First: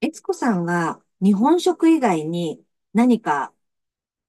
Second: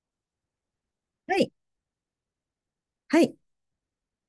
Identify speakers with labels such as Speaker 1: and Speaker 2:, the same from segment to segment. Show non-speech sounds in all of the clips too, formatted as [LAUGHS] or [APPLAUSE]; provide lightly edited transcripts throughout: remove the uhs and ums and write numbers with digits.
Speaker 1: 悦子さんは日
Speaker 2: はい。
Speaker 1: 本食以外に何
Speaker 2: はい。
Speaker 1: か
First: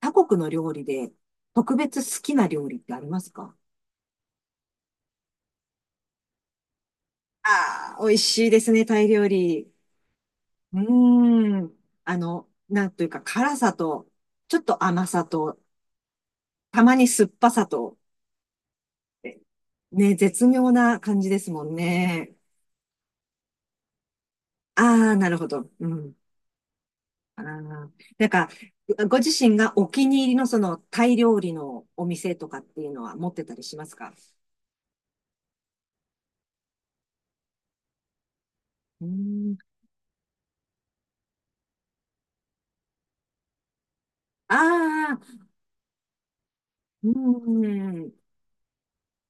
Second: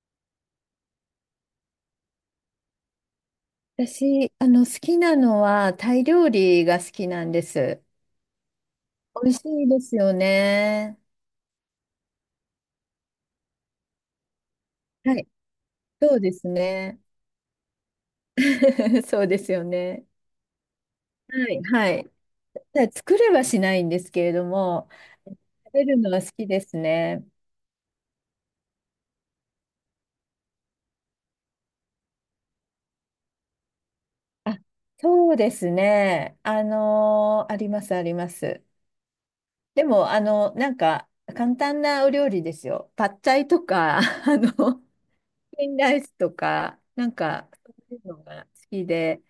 Speaker 1: 他国の料理で特別好きな料理ってありますか？
Speaker 2: 私、好きなのは、タイ料理が好きなんです。
Speaker 1: ああー、美味しいですね、タイ料
Speaker 2: 美味しい
Speaker 1: 理。
Speaker 2: ですよ
Speaker 1: う
Speaker 2: ね。
Speaker 1: ーん。なんというか辛さと、ちょっと甘
Speaker 2: は
Speaker 1: さ
Speaker 2: い。
Speaker 1: と、
Speaker 2: そうです
Speaker 1: たま
Speaker 2: ね。
Speaker 1: に酸っぱさと、
Speaker 2: [LAUGHS] そうですよね。
Speaker 1: ね、絶妙な感じです
Speaker 2: は
Speaker 1: も
Speaker 2: い。
Speaker 1: ん
Speaker 2: はい。
Speaker 1: ね。
Speaker 2: ただ作れはしないんですけれども、
Speaker 1: ああ、なるほど。
Speaker 2: 食べ
Speaker 1: う
Speaker 2: るの
Speaker 1: ん。
Speaker 2: は好きですね。
Speaker 1: ああ、なんか、ご自身がお気に入りのそのタイ料理のお店とかっていうのは持ってたりしますか？
Speaker 2: あ、そうですね。あります、あります。
Speaker 1: うーん。
Speaker 2: でも、簡単なお料理ですよ。パッチャイとか、[LAUGHS]
Speaker 1: ああ、
Speaker 2: チキンライスとか、
Speaker 1: うー
Speaker 2: そういう
Speaker 1: ん。
Speaker 2: のが好きで、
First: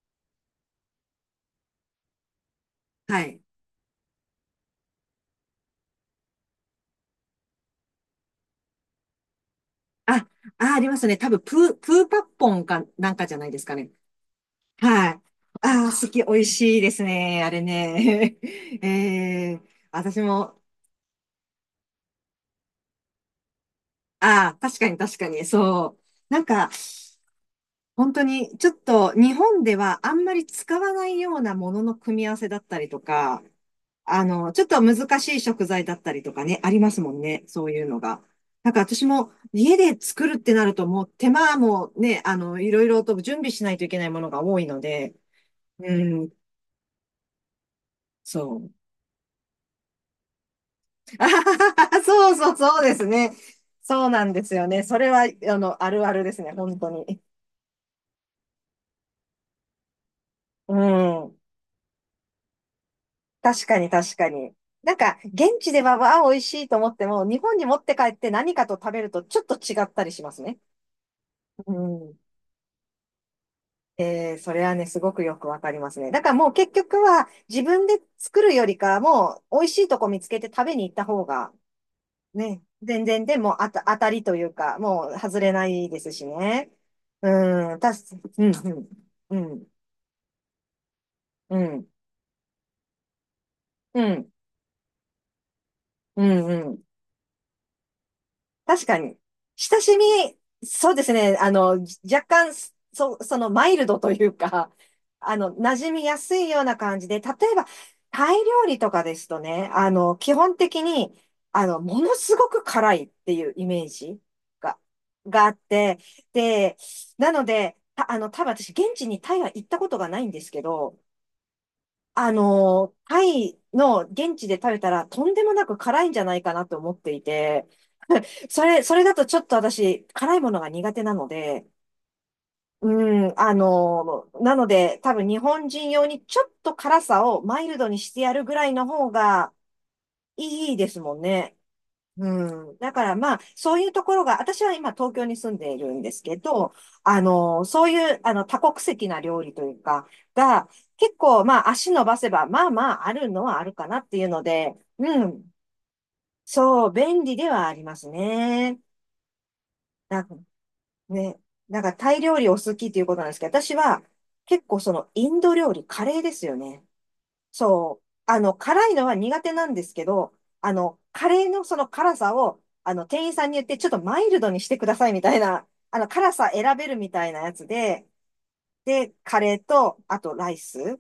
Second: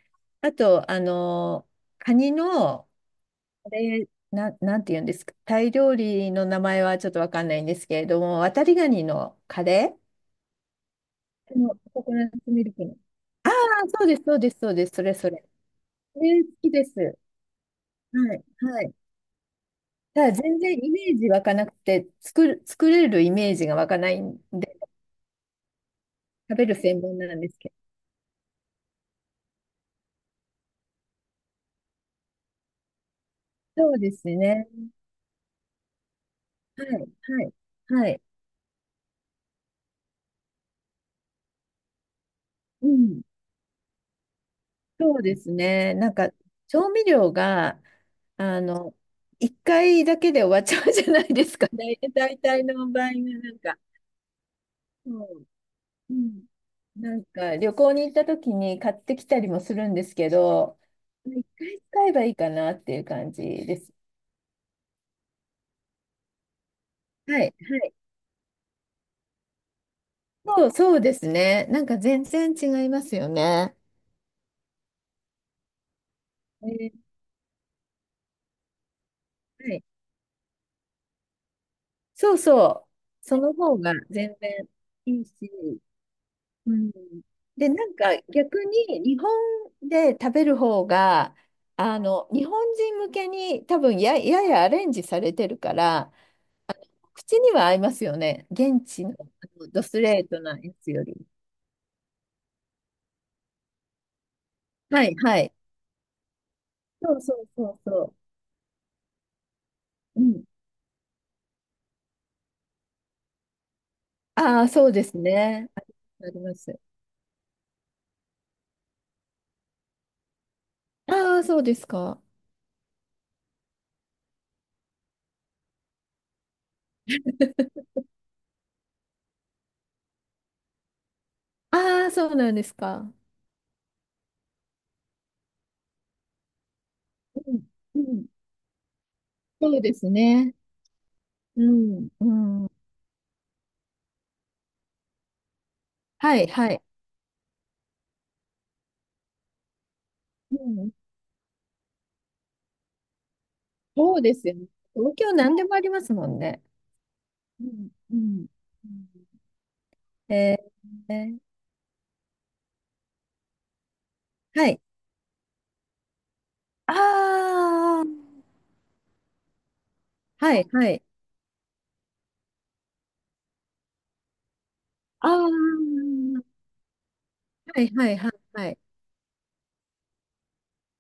Speaker 2: あと、カニの、
Speaker 1: はい。
Speaker 2: あれ、なんて言うんですか、タイ料理の名前はちょっとわかんないんですけれども、渡りガニのカレー、
Speaker 1: あ、あ、ありますね。多分、
Speaker 2: あの
Speaker 1: プ
Speaker 2: コ
Speaker 1: ー
Speaker 2: コ
Speaker 1: パッ
Speaker 2: ナッツ
Speaker 1: ポ
Speaker 2: ミ
Speaker 1: ン
Speaker 2: ル
Speaker 1: か
Speaker 2: クの。
Speaker 1: なんかじゃない
Speaker 2: ああ、
Speaker 1: ですかね。
Speaker 2: そうです、そうです、そうです、そ
Speaker 1: は
Speaker 2: れ
Speaker 1: い。
Speaker 2: それ。え
Speaker 1: 美
Speaker 2: ー、
Speaker 1: 味
Speaker 2: 好き
Speaker 1: しい
Speaker 2: で
Speaker 1: です
Speaker 2: す。
Speaker 1: ね。あれ
Speaker 2: は
Speaker 1: ね。
Speaker 2: い、は
Speaker 1: [LAUGHS]
Speaker 2: い。
Speaker 1: えー、私
Speaker 2: ただ全
Speaker 1: も。
Speaker 2: 然イメージ湧かなくて、作れるイメージが湧かないん
Speaker 1: ああ、
Speaker 2: で、
Speaker 1: 確かに、確かに、そう。なん
Speaker 2: 食べ
Speaker 1: か、
Speaker 2: る専門なんですけ
Speaker 1: 本当に、ちょっと、日本ではあんまり使わないようなものの組み合わせだったりとか、
Speaker 2: ど。そうです
Speaker 1: ちょ
Speaker 2: ね。
Speaker 1: っと難しい食材だったりとかね、あり
Speaker 2: はい、
Speaker 1: ます
Speaker 2: は
Speaker 1: もんね。
Speaker 2: い、
Speaker 1: そういうの
Speaker 2: はい。
Speaker 1: が。なんか私も家で作るってなるともう手間もね、いろ
Speaker 2: う
Speaker 1: いろと
Speaker 2: ん。
Speaker 1: 準備しないといけないものが多いので、
Speaker 2: そうです
Speaker 1: う
Speaker 2: ね。
Speaker 1: ん、
Speaker 2: 調味料が、
Speaker 1: そ
Speaker 2: あ
Speaker 1: う。
Speaker 2: の、一回だけで終わっちゃうじゃ
Speaker 1: [LAUGHS]
Speaker 2: な
Speaker 1: あ
Speaker 2: い
Speaker 1: は
Speaker 2: ですか
Speaker 1: は
Speaker 2: ね。
Speaker 1: は
Speaker 2: [LAUGHS]
Speaker 1: そう
Speaker 2: 大大
Speaker 1: そう
Speaker 2: 体
Speaker 1: そう
Speaker 2: の
Speaker 1: で
Speaker 2: 場
Speaker 1: す
Speaker 2: 合が、
Speaker 1: ね。
Speaker 2: なんか、
Speaker 1: そうなんですよね。それ
Speaker 2: そ
Speaker 1: は、
Speaker 2: う、
Speaker 1: あるあ
Speaker 2: う
Speaker 1: るです
Speaker 2: ん、
Speaker 1: ね、本当に。
Speaker 2: 旅行に行った時に買ってきたりもするんですけ
Speaker 1: う
Speaker 2: ど、
Speaker 1: ん。
Speaker 2: 一回使えばいいかなっていう感じ
Speaker 1: 確か
Speaker 2: で
Speaker 1: に、
Speaker 2: す。
Speaker 1: 確かに。なんか、現地では、わあ、美味しいと思っても、
Speaker 2: は
Speaker 1: 日
Speaker 2: い、は
Speaker 1: 本に持っ
Speaker 2: い。
Speaker 1: て帰って何かと食べるとちょっと違ったりしますね。
Speaker 2: そう、そうですね。
Speaker 1: う
Speaker 2: なんか
Speaker 1: ん。
Speaker 2: 全然違いますよね。
Speaker 1: ええ、それはね、すごくよくわかりますね。だからもう結
Speaker 2: えー、
Speaker 1: 局は自分で作るよりかはもう美
Speaker 2: は
Speaker 1: 味し
Speaker 2: い。
Speaker 1: いとこ見つけて食べに行った方が
Speaker 2: そう
Speaker 1: ね、
Speaker 2: そう。
Speaker 1: 全然で
Speaker 2: その
Speaker 1: も
Speaker 2: 方が
Speaker 1: 当たりと
Speaker 2: 全
Speaker 1: いう
Speaker 2: 然
Speaker 1: か、もう
Speaker 2: いいし。
Speaker 1: 外れないですし
Speaker 2: う
Speaker 1: ね。
Speaker 2: ん。で、
Speaker 1: うん、
Speaker 2: なんか
Speaker 1: う
Speaker 2: 逆
Speaker 1: ん、
Speaker 2: に日本
Speaker 1: うん、
Speaker 2: で食べる方が、
Speaker 1: うん、うん、
Speaker 2: 日本人向けに多分
Speaker 1: うん、
Speaker 2: ややアレンジされてるから、
Speaker 1: うん、うん。
Speaker 2: 口には合いますよね。現
Speaker 1: 確か
Speaker 2: 地の、
Speaker 1: に。
Speaker 2: あの
Speaker 1: 親
Speaker 2: ドス
Speaker 1: し
Speaker 2: ト
Speaker 1: み、
Speaker 2: レートなや
Speaker 1: そ
Speaker 2: つ
Speaker 1: うで
Speaker 2: よ
Speaker 1: す
Speaker 2: り。
Speaker 1: ね。若干、そのマイルドというか、[LAUGHS]
Speaker 2: はい、はい。
Speaker 1: 馴染みやすいような感じ
Speaker 2: そ
Speaker 1: で、
Speaker 2: う
Speaker 1: 例
Speaker 2: そう
Speaker 1: えば、
Speaker 2: そうそ
Speaker 1: タイ料理とかですとね、
Speaker 2: う。う
Speaker 1: 基
Speaker 2: ん。
Speaker 1: 本的に、ものすごく辛いっていうイメージ
Speaker 2: ああ、
Speaker 1: が、
Speaker 2: そうです
Speaker 1: があっ
Speaker 2: ね。
Speaker 1: て、
Speaker 2: ありま
Speaker 1: で、
Speaker 2: す。
Speaker 1: なので、た、あの、多分私、現地にタイは行ったことがないんですけど、
Speaker 2: ああ、そうですか。
Speaker 1: タイの現地で食べたら、とんでもなく辛いんじゃないかなと思っていて、それだとちょっと私、辛いものが苦手なので、
Speaker 2: ああ、そうなんですか。
Speaker 1: うん、なので、多分日本人用にちょっと辛さを
Speaker 2: う
Speaker 1: マ
Speaker 2: ん、
Speaker 1: イルドに
Speaker 2: う
Speaker 1: して
Speaker 2: ん、
Speaker 1: やるぐらいの方が
Speaker 2: そうですね。
Speaker 1: いいですもんね。
Speaker 2: うん、うん。
Speaker 1: うん。だからまあ、そういうところが、私は今東京に住んでいるんです
Speaker 2: は
Speaker 1: け
Speaker 2: い、は
Speaker 1: ど、
Speaker 2: い。
Speaker 1: そういう、多国籍な料理というか、
Speaker 2: う
Speaker 1: が、
Speaker 2: ん、
Speaker 1: 結構まあ、足伸ばせば、まあまあ、あるのはあるかなっ
Speaker 2: そ
Speaker 1: て
Speaker 2: う
Speaker 1: いう
Speaker 2: で
Speaker 1: の
Speaker 2: すよね。
Speaker 1: で、
Speaker 2: 東
Speaker 1: う
Speaker 2: 京
Speaker 1: ん。
Speaker 2: 何でもありますもんね。
Speaker 1: そう、便利で
Speaker 2: う
Speaker 1: はあり
Speaker 2: ん、
Speaker 1: ます
Speaker 2: うん。
Speaker 1: ね。
Speaker 2: うん、
Speaker 1: だ
Speaker 2: えー、え
Speaker 1: ね、
Speaker 2: ー、
Speaker 1: なんかタイ料理お好きっていうことなんですけど、私は結
Speaker 2: は
Speaker 1: 構
Speaker 2: い、
Speaker 1: そのインド料理、カレーですよね。
Speaker 2: あ
Speaker 1: そう。
Speaker 2: ー、
Speaker 1: 辛いのは苦手なんですけど、
Speaker 2: はい、はい、
Speaker 1: カレーのその辛さを、店員さんに言って、ちょっとマイルドにしてくださいみ
Speaker 2: あ
Speaker 1: たいな、辛
Speaker 2: ー、
Speaker 1: さ選べるみたいなやつ
Speaker 2: はい、
Speaker 1: で、
Speaker 2: はい、はい、はい。
Speaker 1: で、カレーと、あとライス。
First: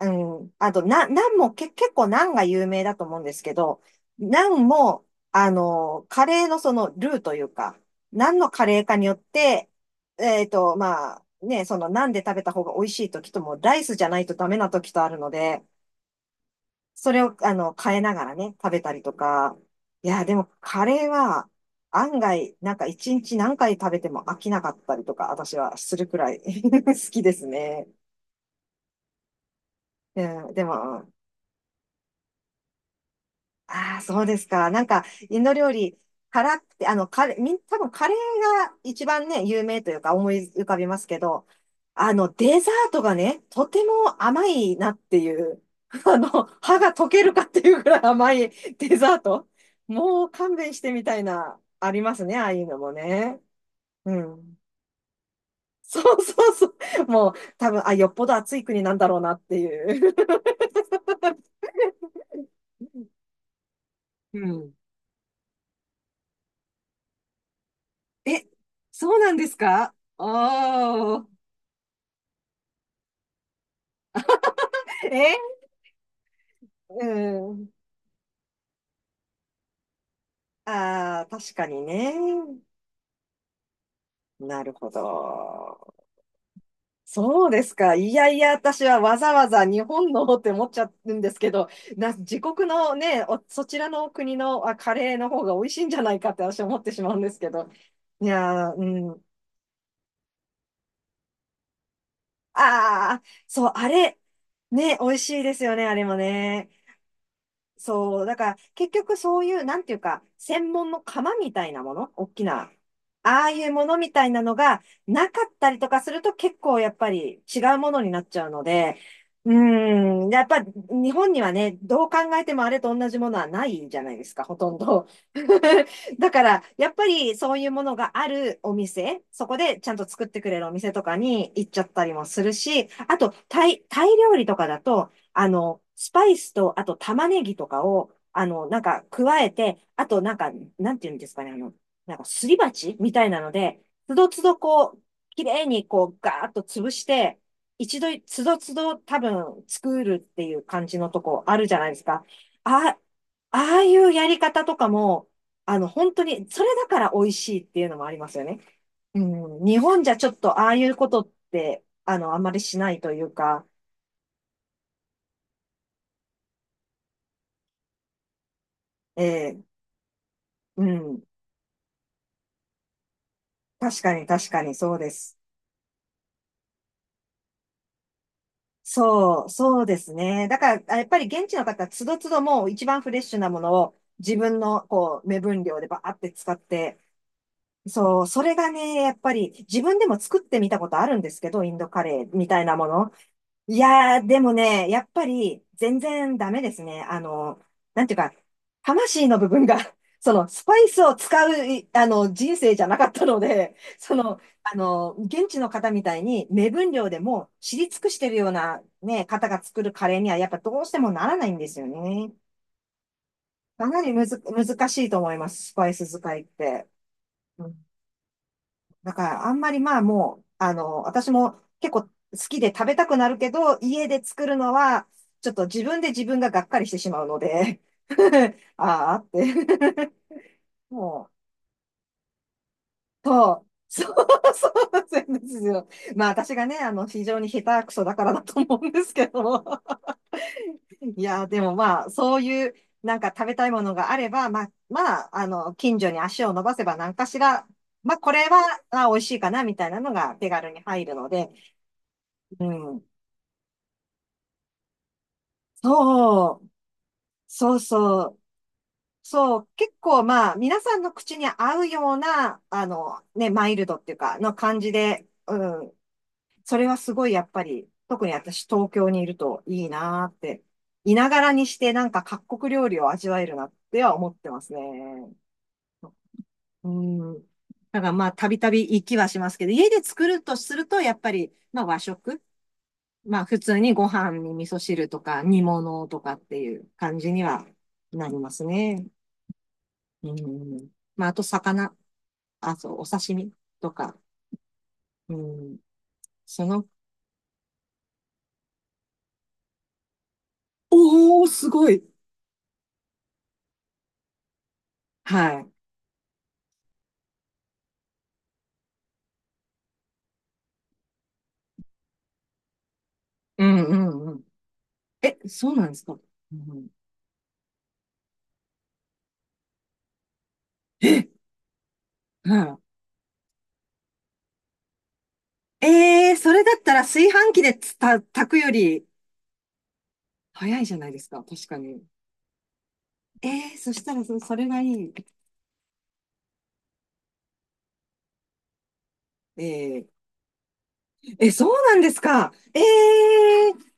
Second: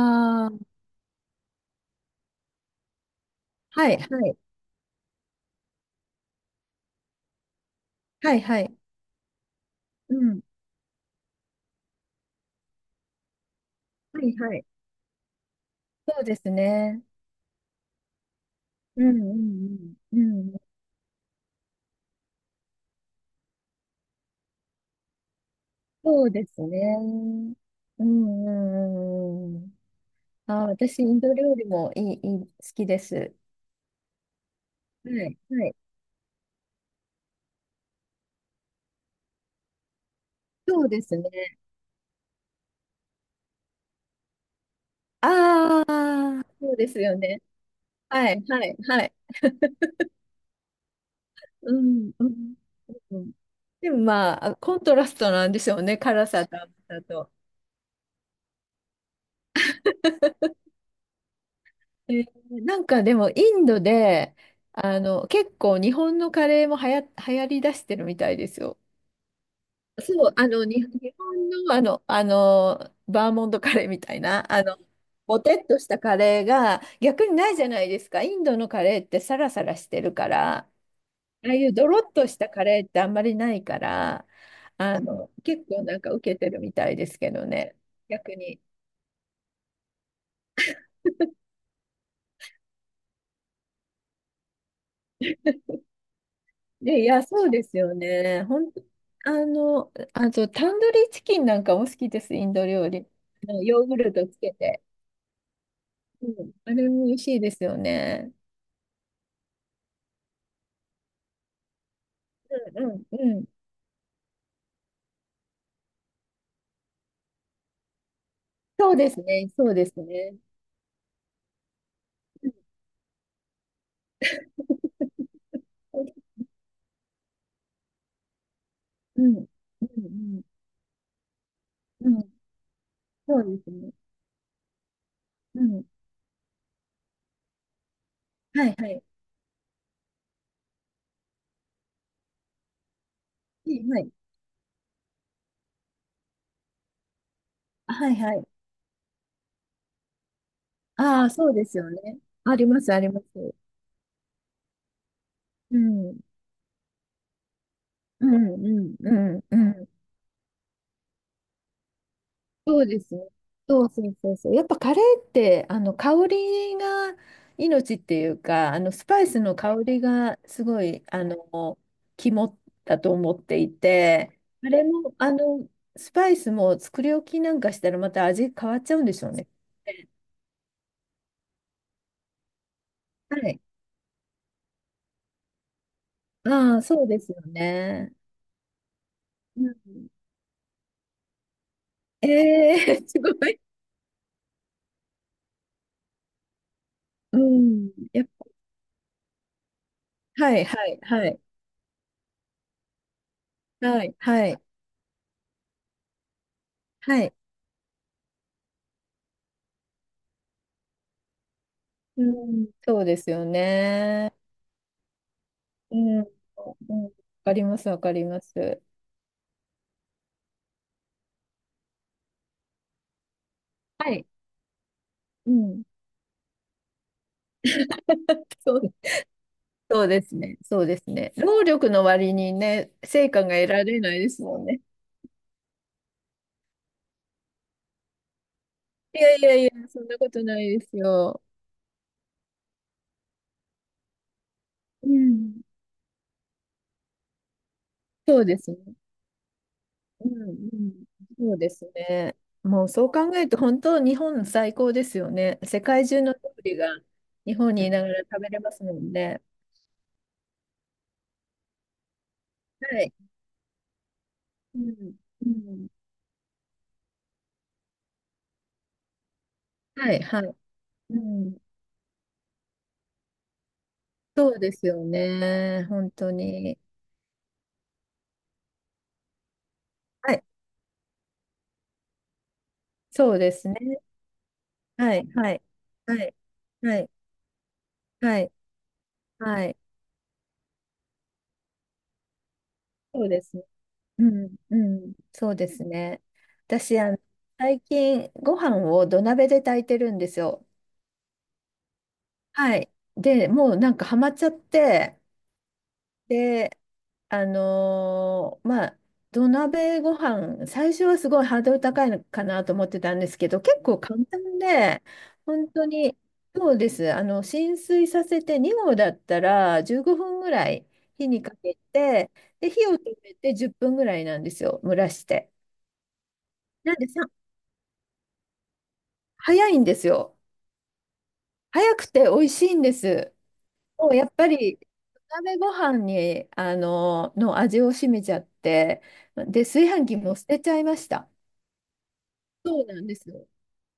Speaker 1: うん。
Speaker 2: あ、
Speaker 1: あと、ナンも結構ナンが有名だと思うんですけど、
Speaker 2: はい、はい、
Speaker 1: ナンも、カレーのそのルーというか、ナ
Speaker 2: は
Speaker 1: ン
Speaker 2: い、
Speaker 1: の
Speaker 2: は
Speaker 1: カ
Speaker 2: い。
Speaker 1: レーかによって、
Speaker 2: うん、
Speaker 1: まあ、ね、そのナンで食べた方が美味しい時とも、ライスじゃな
Speaker 2: は
Speaker 1: いと
Speaker 2: い、
Speaker 1: ダ
Speaker 2: は
Speaker 1: メ
Speaker 2: い。
Speaker 1: な時とあるので、
Speaker 2: そうですね。
Speaker 1: それを、変えながらね、食べたり
Speaker 2: う
Speaker 1: と
Speaker 2: ん、う
Speaker 1: か。
Speaker 2: ん、
Speaker 1: い
Speaker 2: う
Speaker 1: や、で
Speaker 2: ん、
Speaker 1: も
Speaker 2: うん。
Speaker 1: カレーは、案外、なんか一日何回食べても飽きなかったりとか、私はするく
Speaker 2: そう
Speaker 1: らい
Speaker 2: ですね。
Speaker 1: [LAUGHS]
Speaker 2: う
Speaker 1: 好きです
Speaker 2: ん、
Speaker 1: ね。
Speaker 2: うん、うん。
Speaker 1: うん、で
Speaker 2: あー、私、
Speaker 1: も、
Speaker 2: インド料理もいい、いい、好きです。
Speaker 1: ああ、そうですか。なんか、
Speaker 2: は
Speaker 1: イ
Speaker 2: い、
Speaker 1: ンド
Speaker 2: は
Speaker 1: 料
Speaker 2: い。
Speaker 1: 理、辛くて、カレー、多分カレーが一番ね、有名というか思い浮か
Speaker 2: そ
Speaker 1: び
Speaker 2: う
Speaker 1: ま
Speaker 2: で
Speaker 1: す
Speaker 2: す
Speaker 1: け
Speaker 2: ね。
Speaker 1: ど、デザートがね、とても甘いなっていう、
Speaker 2: あ
Speaker 1: [LAUGHS] あの、
Speaker 2: あ、そう
Speaker 1: 歯
Speaker 2: で
Speaker 1: が
Speaker 2: す
Speaker 1: 溶
Speaker 2: よ
Speaker 1: ける
Speaker 2: ね。
Speaker 1: かっていうぐらい
Speaker 2: は
Speaker 1: 甘
Speaker 2: い、
Speaker 1: い
Speaker 2: はい、
Speaker 1: [LAUGHS] デ
Speaker 2: はい。
Speaker 1: ザート。もう勘弁してみたいな、
Speaker 2: う
Speaker 1: あり
Speaker 2: ん、
Speaker 1: ます
Speaker 2: う
Speaker 1: ね、ああ
Speaker 2: ん。
Speaker 1: いうのも
Speaker 2: うん、
Speaker 1: ね。
Speaker 2: でも
Speaker 1: う
Speaker 2: まあ、あ
Speaker 1: ん。
Speaker 2: コントラストなんでしょうね、
Speaker 1: そう
Speaker 2: 辛さ
Speaker 1: そう
Speaker 2: と甘
Speaker 1: そ
Speaker 2: さ
Speaker 1: う。も
Speaker 2: と。
Speaker 1: う、多分、あ、よっぽど暑い国なんだろうなっていう。
Speaker 2: えー、なんかでも、
Speaker 1: [LAUGHS]
Speaker 2: インドで、
Speaker 1: うん。
Speaker 2: 結構日本のカレーもはや、流行りだしてるみたい
Speaker 1: え、
Speaker 2: ですよ。
Speaker 1: そうなんですか、
Speaker 2: そう、日
Speaker 1: おー。
Speaker 2: 本のバーモントカレーみたいな、ぼ
Speaker 1: え、
Speaker 2: てっとしたカレーが
Speaker 1: う
Speaker 2: 逆にないじ
Speaker 1: ん。
Speaker 2: ゃないですか。インドのカレーってサラサラしてるから。あ
Speaker 1: ああ、確
Speaker 2: あい
Speaker 1: か
Speaker 2: う
Speaker 1: に
Speaker 2: ドロ
Speaker 1: ね。
Speaker 2: ッとしたカレーってあんまりないから、
Speaker 1: なるほ
Speaker 2: 結構
Speaker 1: ど。
Speaker 2: なんか受けてるみたいですけど
Speaker 1: そうです
Speaker 2: ね、
Speaker 1: か。いや
Speaker 2: 逆
Speaker 1: いや、
Speaker 2: に。
Speaker 1: 私はわざわざ日本のって思っちゃうんですけど、自国のね、おそちらの国のカレーの方が美味しいんじゃないかって私は思って
Speaker 2: で、
Speaker 1: し
Speaker 2: い
Speaker 1: まうん
Speaker 2: や、
Speaker 1: です
Speaker 2: そ
Speaker 1: け
Speaker 2: うで
Speaker 1: ど。
Speaker 2: すよ
Speaker 1: い
Speaker 2: ね。
Speaker 1: や
Speaker 2: 本
Speaker 1: ー、
Speaker 2: 当、
Speaker 1: うん。
Speaker 2: あと、タンドリーチキンなんかも好きです、インド料理。
Speaker 1: ああ、
Speaker 2: あの
Speaker 1: そう、
Speaker 2: ヨー
Speaker 1: あ
Speaker 2: グル
Speaker 1: れ、
Speaker 2: トつけて。
Speaker 1: ね、美味しいですよね、あれも
Speaker 2: うん、
Speaker 1: ね。
Speaker 2: あれも美味しいですよ
Speaker 1: そう、
Speaker 2: ね。
Speaker 1: だから結局そういう、なんていうか、専門の釜みたいなもの、大きな、
Speaker 2: うんうんう
Speaker 1: あ
Speaker 2: ん。
Speaker 1: あいうものみたいなのがなかったりとかすると結構やっぱり違うものになっちゃうの
Speaker 2: そう
Speaker 1: で、
Speaker 2: ですね、
Speaker 1: う
Speaker 2: そうです
Speaker 1: ーん、
Speaker 2: ね。
Speaker 1: やっぱ日本にはね、どう考え
Speaker 2: う
Speaker 1: てもあれと同じものはないじゃないですか、ほとんど。[LAUGHS] だ
Speaker 2: ん、
Speaker 1: から、やっぱりそういうものがあるお店、
Speaker 2: うん、
Speaker 1: そこで
Speaker 2: う
Speaker 1: ちゃんと作って
Speaker 2: ん、
Speaker 1: くれるお店とかに行っちゃった
Speaker 2: う
Speaker 1: り
Speaker 2: ん、う
Speaker 1: も
Speaker 2: ん、
Speaker 1: するし、あと、
Speaker 2: そうで
Speaker 1: タ
Speaker 2: す
Speaker 1: イ、
Speaker 2: ね。
Speaker 1: タイ料理とかだと、
Speaker 2: うん、
Speaker 1: スパイスと、あと玉ねぎとかを、
Speaker 2: はい
Speaker 1: なん
Speaker 2: は
Speaker 1: か
Speaker 2: い。
Speaker 1: 加えて、あとなんか、なんていうんですかね、なんかすり鉢みたいなの
Speaker 2: は
Speaker 1: で、
Speaker 2: いはい。
Speaker 1: つどつどこう、綺麗にこう、ガーッと潰して、
Speaker 2: あ、
Speaker 1: 一度、
Speaker 2: はいは
Speaker 1: つ
Speaker 2: い。
Speaker 1: どつど多分作るっていう感じのと
Speaker 2: ああ、
Speaker 1: こ
Speaker 2: そう
Speaker 1: あ
Speaker 2: で
Speaker 1: るじ
Speaker 2: す
Speaker 1: ゃない
Speaker 2: よ
Speaker 1: です
Speaker 2: ね。
Speaker 1: か。
Speaker 2: あります、
Speaker 1: あ、
Speaker 2: あります。
Speaker 1: ああいうやり方とかも、
Speaker 2: うん、
Speaker 1: 本
Speaker 2: うん、
Speaker 1: 当に、それだから美味しいっていうのもあり
Speaker 2: う
Speaker 1: ますよね。
Speaker 2: ん、う
Speaker 1: う
Speaker 2: ん、う
Speaker 1: ん、日
Speaker 2: ん。
Speaker 1: 本じゃちょっとああいうことって、あまりし
Speaker 2: そう
Speaker 1: ない
Speaker 2: で
Speaker 1: と
Speaker 2: すね。
Speaker 1: いうか、
Speaker 2: そうそうそうそう。やっぱカレーって、香りが命っていうか、スパ
Speaker 1: え
Speaker 2: イスの
Speaker 1: ー
Speaker 2: 香りがすご
Speaker 1: う
Speaker 2: い、
Speaker 1: ん。
Speaker 2: 肝だと思ってい
Speaker 1: 確かに、
Speaker 2: て、
Speaker 1: 確か
Speaker 2: あ
Speaker 1: に、
Speaker 2: れ
Speaker 1: そうで
Speaker 2: も、
Speaker 1: す。
Speaker 2: スパイスも作り置きなんかしたらまた味変わっちゃうんでしょう
Speaker 1: そ
Speaker 2: ね。
Speaker 1: う、そうですね。だから、やっぱり現地の方、つどつどもう一番フレッシュ
Speaker 2: は
Speaker 1: なも
Speaker 2: い。
Speaker 1: のを自分の、こう、目分量でバーって使っ
Speaker 2: ああ、
Speaker 1: て、
Speaker 2: そうですよね。
Speaker 1: そう、それがね、やっぱり
Speaker 2: う
Speaker 1: 自分で
Speaker 2: ん、
Speaker 1: も作ってみたことあるんですけど、インドカレー
Speaker 2: え
Speaker 1: みたいなも
Speaker 2: え、 [LAUGHS]
Speaker 1: の。
Speaker 2: すごい。
Speaker 1: いやー、でもね、やっぱり全然ダメですね。
Speaker 2: うん、
Speaker 1: なんていう
Speaker 2: やっ
Speaker 1: か、魂の部分が [LAUGHS] その、
Speaker 2: は
Speaker 1: ス
Speaker 2: い、
Speaker 1: パ
Speaker 2: は
Speaker 1: イ
Speaker 2: い、
Speaker 1: スを
Speaker 2: はい、
Speaker 1: 使う、いあの、人生じゃなかったので、[LAUGHS]
Speaker 2: は
Speaker 1: そ
Speaker 2: い、
Speaker 1: の、
Speaker 2: はい、
Speaker 1: 現地の方みたいに、目分量
Speaker 2: は
Speaker 1: で
Speaker 2: い。
Speaker 1: もう知り尽くしてるような、ね、方が作るカレーには、やっぱどうしてもならないんですよ
Speaker 2: う
Speaker 1: ね。
Speaker 2: ん、そうですよ
Speaker 1: かなりむ
Speaker 2: ね。
Speaker 1: ず、難しいと思います、スパイ
Speaker 2: う
Speaker 1: ス
Speaker 2: ん、
Speaker 1: 使いって。
Speaker 2: うん、わかります、わかります。
Speaker 1: だから、あんまりまあもう、私も結構好きで食べたくなるけど、家
Speaker 2: は
Speaker 1: で
Speaker 2: い。
Speaker 1: 作るのは、ち
Speaker 2: う
Speaker 1: ょっと
Speaker 2: ん、
Speaker 1: 自分で自分ががっかりしてしまうので、[LAUGHS]
Speaker 2: そう、
Speaker 1: ああって
Speaker 2: そうですね、そう
Speaker 1: [LAUGHS]
Speaker 2: です
Speaker 1: もう、
Speaker 2: ね。労力の割にね、成果が
Speaker 1: そう、
Speaker 2: 得られ
Speaker 1: そ
Speaker 2: な
Speaker 1: う、
Speaker 2: いですもん
Speaker 1: そ
Speaker 2: ね。
Speaker 1: うなんですよ。まあ私がね、非常に下手くそだからだと思うんです
Speaker 2: い
Speaker 1: け
Speaker 2: やいや
Speaker 1: ど、
Speaker 2: いや、そんなことないです
Speaker 1: い
Speaker 2: よ。
Speaker 1: や、でもまあ、そういう、なんか食べたいものがあれば、まあ、
Speaker 2: う
Speaker 1: まあ、
Speaker 2: ん、
Speaker 1: 近所に足を伸ばせば何かしら、まあ、こ
Speaker 2: そう
Speaker 1: れは、
Speaker 2: ですね。
Speaker 1: あ、美味しいかな、みたいなの
Speaker 2: う
Speaker 1: が手
Speaker 2: ん、う
Speaker 1: 軽に入
Speaker 2: ん、
Speaker 1: るので、
Speaker 2: そうですね。
Speaker 1: う
Speaker 2: もう
Speaker 1: ん。
Speaker 2: そう考えると、本当、日本最高ですよね。世界中の料
Speaker 1: そう、
Speaker 2: 理が日
Speaker 1: そ
Speaker 2: 本
Speaker 1: う
Speaker 2: にいながら
Speaker 1: そう、
Speaker 2: 食べれますもんね。
Speaker 1: そう、結構まあ、皆さんの口に合うような、
Speaker 2: はい、
Speaker 1: ね、マイルドっていうか、の
Speaker 2: う
Speaker 1: 感じ
Speaker 2: ん、
Speaker 1: で、
Speaker 2: う
Speaker 1: う
Speaker 2: ん、
Speaker 1: ん、それはすごいやっぱり、特に私東京にいるといい
Speaker 2: はい、
Speaker 1: なーっ
Speaker 2: はい。
Speaker 1: て、い
Speaker 2: う
Speaker 1: ながら
Speaker 2: ん、
Speaker 1: にしてなんか各国料理を味わえるなっては思って
Speaker 2: そう
Speaker 1: ます
Speaker 2: で
Speaker 1: ね。
Speaker 2: すよね。本当に。
Speaker 1: うん。だからまあ、たびたび行きはしますけど、家で作
Speaker 2: は
Speaker 1: る
Speaker 2: い、
Speaker 1: とすると、やっぱり、まあ和食、
Speaker 2: そう
Speaker 1: まあ
Speaker 2: で
Speaker 1: 普
Speaker 2: すね。
Speaker 1: 通にご飯に味噌汁
Speaker 2: は
Speaker 1: と
Speaker 2: い、
Speaker 1: か
Speaker 2: は
Speaker 1: 煮
Speaker 2: い、
Speaker 1: 物と
Speaker 2: は
Speaker 1: か
Speaker 2: い、
Speaker 1: っていう
Speaker 2: はい、
Speaker 1: 感じにはなり
Speaker 2: は
Speaker 1: ま
Speaker 2: い、
Speaker 1: すね。
Speaker 2: はい。
Speaker 1: うん。まあ、あと魚、あ、そう、お
Speaker 2: そう
Speaker 1: 刺
Speaker 2: で
Speaker 1: 身
Speaker 2: すね。
Speaker 1: とか、
Speaker 2: うん、うん、
Speaker 1: う
Speaker 2: そうで
Speaker 1: ん。
Speaker 2: すね。
Speaker 1: その、
Speaker 2: 私、最近、ご飯を土鍋で炊いてるんですよ。
Speaker 1: おー、すごい。
Speaker 2: はい。で、もうなんかハマっちゃって、
Speaker 1: はい。
Speaker 2: で、あのーまあ、土鍋ご飯、最初はすごいハードル高いのかなと思ってたんですけど、
Speaker 1: う
Speaker 2: 結
Speaker 1: んう
Speaker 2: 構簡
Speaker 1: んうん。
Speaker 2: 単で、
Speaker 1: え、
Speaker 2: 本
Speaker 1: そう
Speaker 2: 当
Speaker 1: なんです
Speaker 2: に、
Speaker 1: か。う
Speaker 2: そう
Speaker 1: ん、
Speaker 2: です。あの、浸水させて2合だったら15分ぐらい火
Speaker 1: え、
Speaker 2: にかけて、で、
Speaker 1: は
Speaker 2: 火を止めて10分ぐらいなんですよ、蒸らして。
Speaker 1: い。えー、それだっ
Speaker 2: な
Speaker 1: た
Speaker 2: ん
Speaker 1: ら
Speaker 2: でさ、
Speaker 1: 炊飯器で炊くより
Speaker 2: 早いんですよ。
Speaker 1: 早いじゃないですか。確か
Speaker 2: 早
Speaker 1: に。
Speaker 2: くて美味しいんです。
Speaker 1: えー、そし
Speaker 2: も
Speaker 1: た
Speaker 2: う
Speaker 1: ら
Speaker 2: やっ
Speaker 1: そ、
Speaker 2: ぱ
Speaker 1: それ
Speaker 2: り
Speaker 1: がいい。
Speaker 2: 鍋ご飯にあのの味を占めちゃって、で炊飯器
Speaker 1: え
Speaker 2: も捨てちゃいました。
Speaker 1: ー、え、そうなんですか。えー、
Speaker 2: そうなんですよ。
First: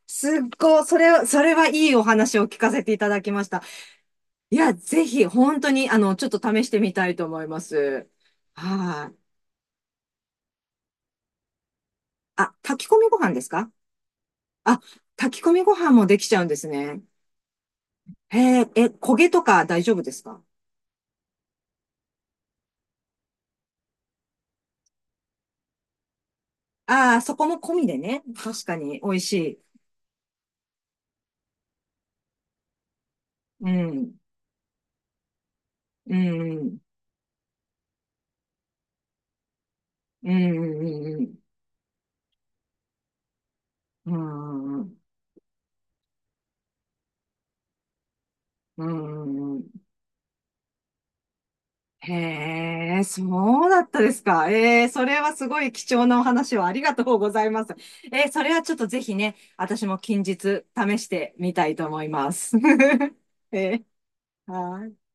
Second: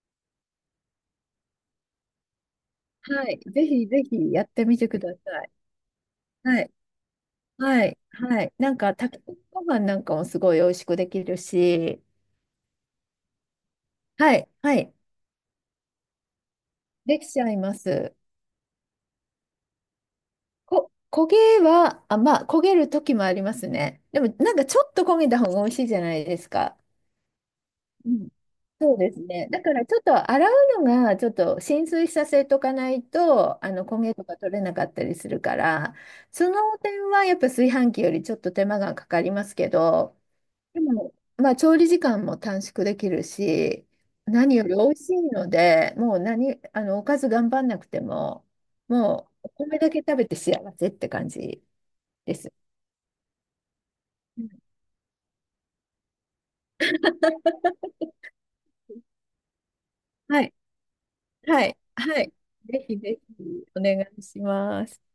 Speaker 1: すっごい、それは、それはいいお話を聞かせていただ
Speaker 2: は
Speaker 1: き
Speaker 2: い、
Speaker 1: ました。
Speaker 2: ぜひぜひやっ
Speaker 1: い
Speaker 2: て
Speaker 1: や、
Speaker 2: みてく
Speaker 1: ぜ
Speaker 2: だ
Speaker 1: ひ、
Speaker 2: さい。
Speaker 1: 本当に、ちょっと
Speaker 2: は
Speaker 1: 試し
Speaker 2: い
Speaker 1: てみたいと思いま
Speaker 2: はい
Speaker 1: す。
Speaker 2: はい、なんか
Speaker 1: は
Speaker 2: 炊き
Speaker 1: い。
Speaker 2: 込みご飯なんかもすごい美味しくできるし、
Speaker 1: あ、炊き込みご飯ですか
Speaker 2: はいは
Speaker 1: あ？
Speaker 2: い、
Speaker 1: 炊き込みご飯もできちゃうんですね。
Speaker 2: できちゃいます。
Speaker 1: へえ、え、焦げとか大丈夫ですか？
Speaker 2: 焦げはあ、まあ焦げる時もありますね、でもなんかちょっと焦げた方が美味しいじゃないですか。
Speaker 1: ああー、そこも込みで
Speaker 2: う
Speaker 1: ね。
Speaker 2: ん、
Speaker 1: 確か
Speaker 2: そう
Speaker 1: に、美
Speaker 2: で
Speaker 1: 味
Speaker 2: す
Speaker 1: し
Speaker 2: ね。だ
Speaker 1: い。
Speaker 2: からちょっと洗うのがちょっと浸水させとかないと
Speaker 1: う
Speaker 2: あの焦げ
Speaker 1: ん。
Speaker 2: とか取れなかったりするから、
Speaker 1: う
Speaker 2: そ
Speaker 1: ん。
Speaker 2: の点はやっぱ炊飯器よりちょっと手間がかかりますけど、
Speaker 1: う
Speaker 2: でも
Speaker 1: ん。うん。
Speaker 2: まあ調理時間も短縮できるし、
Speaker 1: う
Speaker 2: 何よ
Speaker 1: ん。
Speaker 2: り
Speaker 1: うん。う
Speaker 2: 美味
Speaker 1: ん。
Speaker 2: しいのでもう何、おかず頑張んなくても、
Speaker 1: う
Speaker 2: もうお
Speaker 1: ん。う
Speaker 2: 米
Speaker 1: ん、
Speaker 2: だけ食べて幸せって感じ
Speaker 1: へ
Speaker 2: です。
Speaker 1: え、そうだったです
Speaker 2: う
Speaker 1: か。
Speaker 2: ん、
Speaker 1: ええ、それはすごい貴重なお話をありがとうございます。ええ、それはちょっとぜひね、私も近日
Speaker 2: はい、
Speaker 1: 試してみ
Speaker 2: は
Speaker 1: たい
Speaker 2: い、
Speaker 1: と思い
Speaker 2: は
Speaker 1: ま
Speaker 2: い。
Speaker 1: す。
Speaker 2: ぜひぜひ
Speaker 1: [LAUGHS] え
Speaker 2: お
Speaker 1: え、
Speaker 2: 願いしま
Speaker 1: は
Speaker 2: す。
Speaker 1: い。